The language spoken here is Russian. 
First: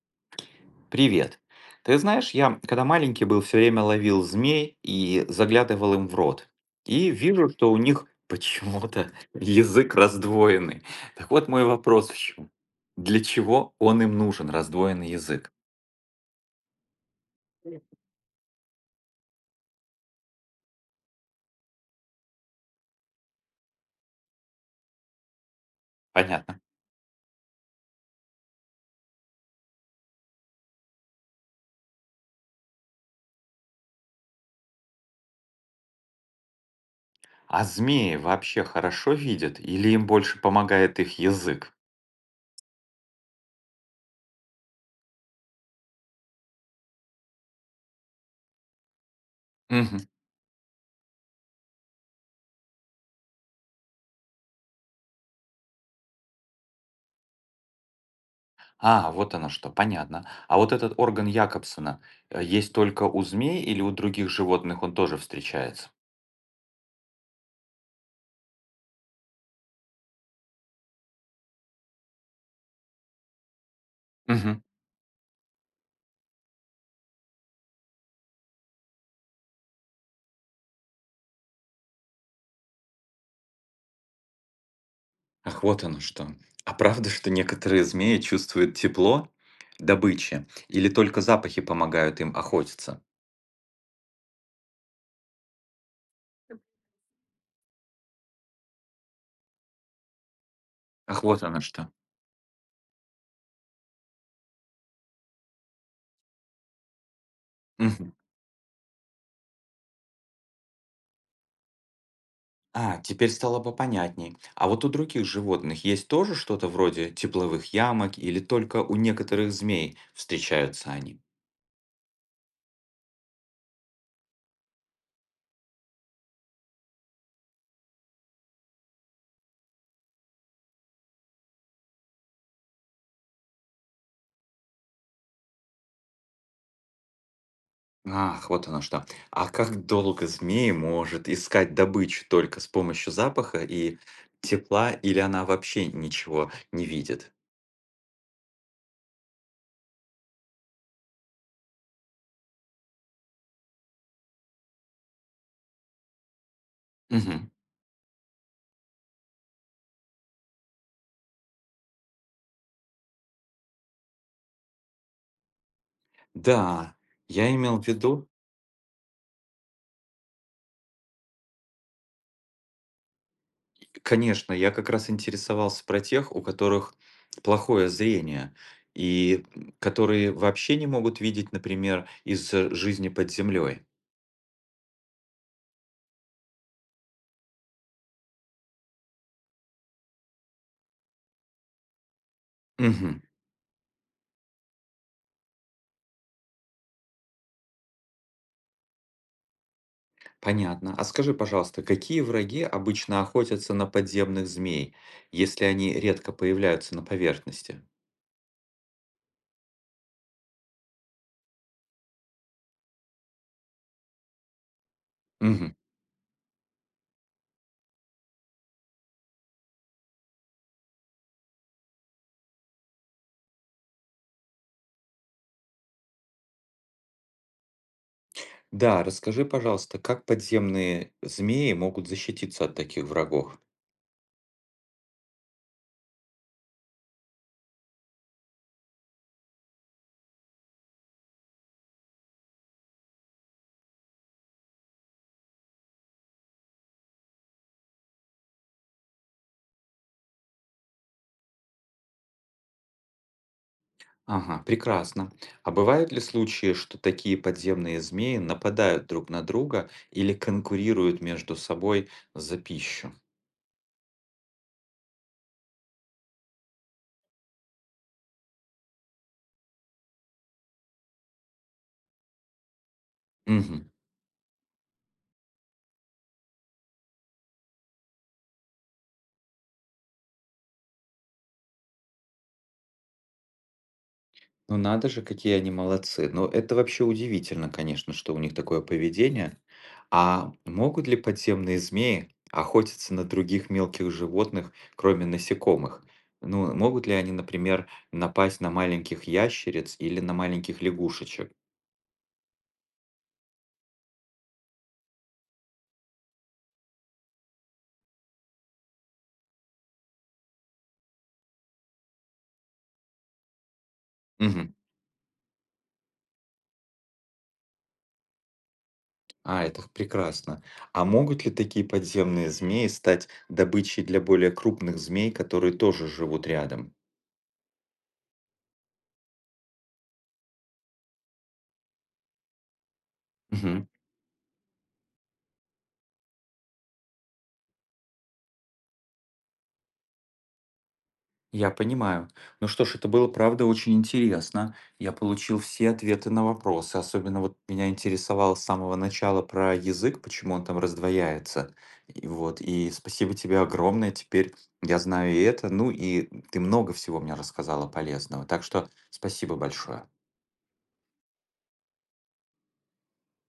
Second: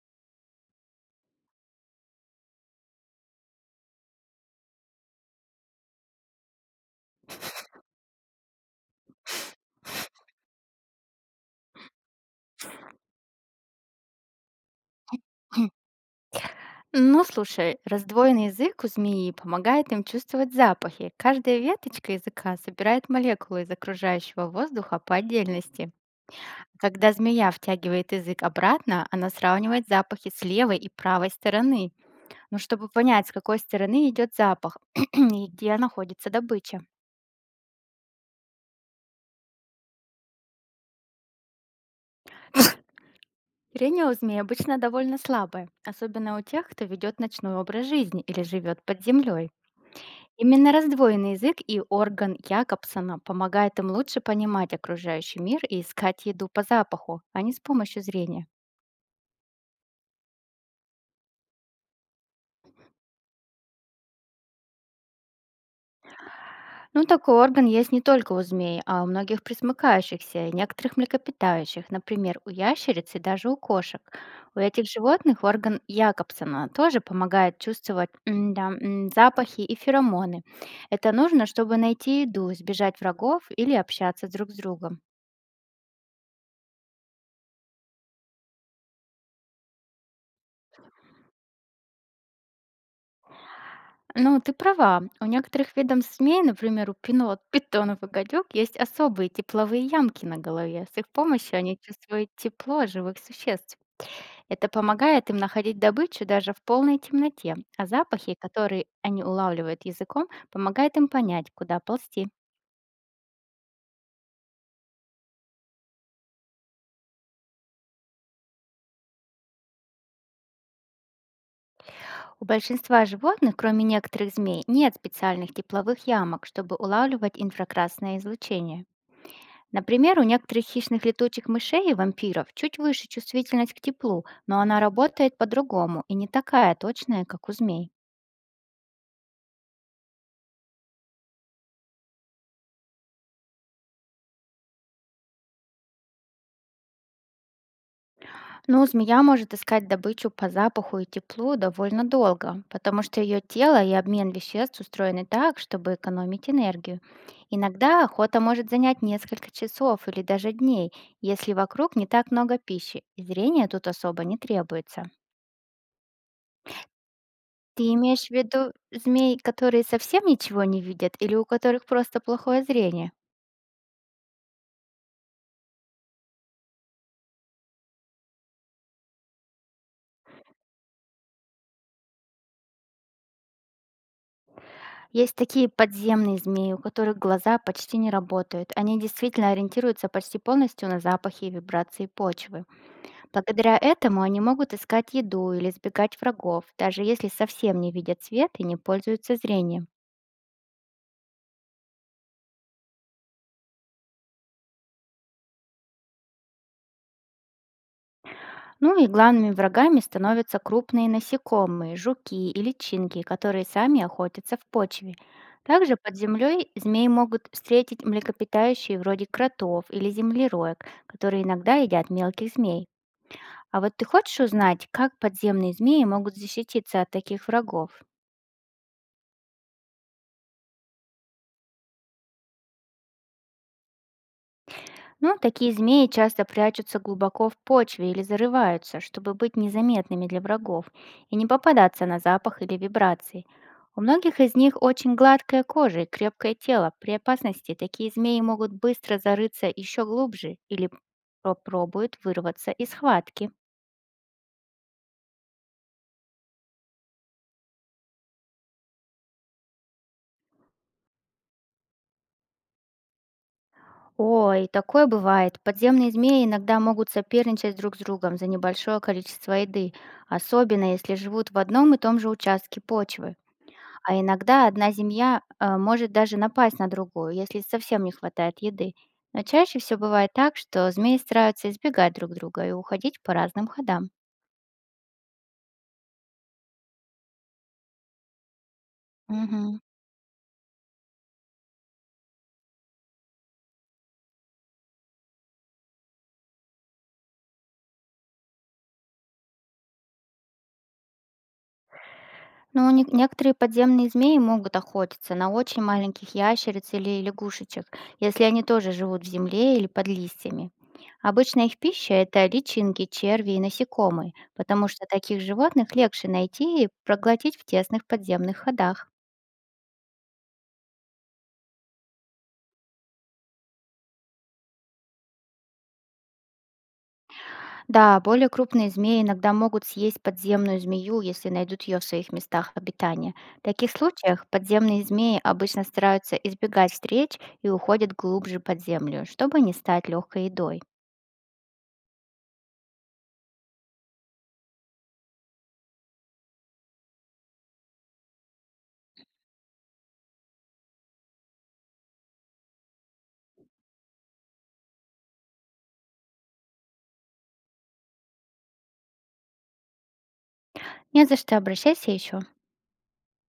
Привет. Ты знаешь, я, когда маленький был, все время ловил змей и заглядывал им в рот. И вижу, что у них почему-то язык раздвоенный. Так вот мой вопрос в чем? Для чего он им нужен, раздвоенный язык? Ну, слушай, раздвоенный язык у змеи помогает им чувствовать запахи. Каждая веточка языка собирает молекулы из окружающего воздуха по отдельности. Понятно. Когда змея втягивает язык обратно, она сравнивает запахи с левой и правой стороны, ну, чтобы понять, с какой стороны идет запах и где находится добыча. А змеи вообще хорошо видят или им больше помогает их язык? Зрение у змей обычно довольно слабое, особенно у тех, кто ведет ночной образ жизни или живет под землей. Мгм. Именно раздвоенный язык и орган Якобсона помогает им лучше понимать окружающий мир и искать еду по запаху, а не с помощью зрения. А, вот оно что, понятно. А вот этот орган Якобсона есть только у змей или у других животных он тоже встречается? Ну, такой орган есть не только у змей, а у многих пресмыкающихся и некоторых млекопитающих, например, у ящериц и даже у кошек. У Мгм. этих животных орган Якобсона тоже помогает чувствовать запахи и феромоны. Это нужно, чтобы найти еду, избежать врагов или общаться друг с другом. Ах, вот оно что. А правда, что некоторые змеи чувствуют тепло добычи или только запахи помогают им охотиться? Ну, ты права. У некоторых видов змей, например, у пинот, питонов и гадюк, есть особые тепловые ямки на голове. С их Ах, вот помощью оно они что. чувствуют тепло живых существ. Это помогает им находить добычу даже в полной темноте, а Мгм. запахи, которые они улавливают языком, помогают им понять, куда ползти. А, теперь стало попонятней. А вот у других животных есть тоже что-то вроде тепловых ямок или только у некоторых змей встречаются они? У большинства животных, кроме некоторых змей, нет специальных тепловых ямок, чтобы улавливать инфракрасное излучение. Например, у некоторых хищных летучих мышей и вампиров чуть выше чувствительность к теплу, но она работает по-другому и не такая точная, как у змей. Ах, вот оно что. А как долго змеи может искать добычу только с помощью запаха и тепла, или она вообще ничего не видит? Но змея может искать добычу по запаху и теплу довольно долго, потому что ее тело и обмен веществ устроены так, чтобы экономить энергию. Мгм. Иногда охота может занять несколько часов или даже дней, если вокруг не так много пищи, и зрение тут особо не требуется. Да, я имел в Ты имеешь виду, в виду змей, которые совсем ничего не видят или у которых просто плохое зрение? конечно, я как раз интересовался про тех, у которых плохое зрение и которые вообще не могут видеть, например, из-за жизни под землей. Есть такие подземные змеи, у которых глаза почти не работают. Они действительно ориентируются почти полностью на запахи и вибрации почвы. Мгм. Благодаря этому они могут искать еду или избегать врагов, даже если совсем не видят свет и не пользуются зрением. Понятно. А скажи, пожалуйста, какие враги обычно охотятся на подземных змей, если они редко появляются на поверхности? Ну и главными врагами становятся крупные насекомые, жуки и личинки, которые сами охотятся в почве. Мгм. Также под землей змеи могут встретить млекопитающие вроде кротов или землероек, которые иногда едят мелких змей. А вот ты хочешь узнать, как подземные змеи могут защититься от таких врагов? Да, расскажи, пожалуйста, как подземные змеи могут защититься от таких врагов? Ну, такие змеи часто прячутся глубоко в почве или зарываются, чтобы быть незаметными для врагов и не попадаться на запах или вибрации. У многих из них очень гладкая кожа и крепкое тело. При опасности такие змеи могут быстро зарыться еще глубже или попробуют вырваться из схватки. Ага, прекрасно. А бывают ли случаи, что такие подземные змеи нападают друг на друга или конкурируют между собой за пищу? Ой, такое бывает. Подземные змеи иногда могут соперничать друг с другом за небольшое количество еды, особенно если живут в одном и том же участке почвы. Мгм. А иногда одна семья, может даже напасть на другую, если совсем не хватает еды. Но чаще всего бывает так, что змеи стараются избегать друг друга и уходить по разным ходам. Ну надо же, какие они молодцы. Ну это вообще удивительно, конечно, что у них такое поведение. Мгм. А могут ли подземные змеи охотиться на других мелких животных, кроме насекомых? Ну, могут ли они, например, напасть на маленьких ящериц или на маленьких лягушечек? Ну, некоторые подземные змеи могут охотиться на очень маленьких ящериц или лягушечек, если они тоже живут в земле или под листьями. Обычно их пища– это личинки, черви и насекомые, Мгм. потому что таких животных легче найти и проглотить в тесных подземных ходах. А, это прекрасно. А могут ли такие подземные змеи стать добычей для более крупных змей, которые тоже живут рядом? Да, более крупные змеи иногда могут съесть подземную змею, если найдут ее в своих местах обитания. В Мгм. таких случаях подземные змеи обычно стараются избегать встреч и уходят глубже под землю, чтобы не стать легкой едой. Я понимаю. Ну что ж, это было, правда, очень интересно. Я получил все ответы на вопросы. Особенно вот меня интересовало с самого начала про язык, почему он там раздвояется. И вот, и спасибо тебе огромное. Теперь я знаю и это. Ну и ты много всего мне рассказала полезного. Так что спасибо большое. Не за что, обращайся еще.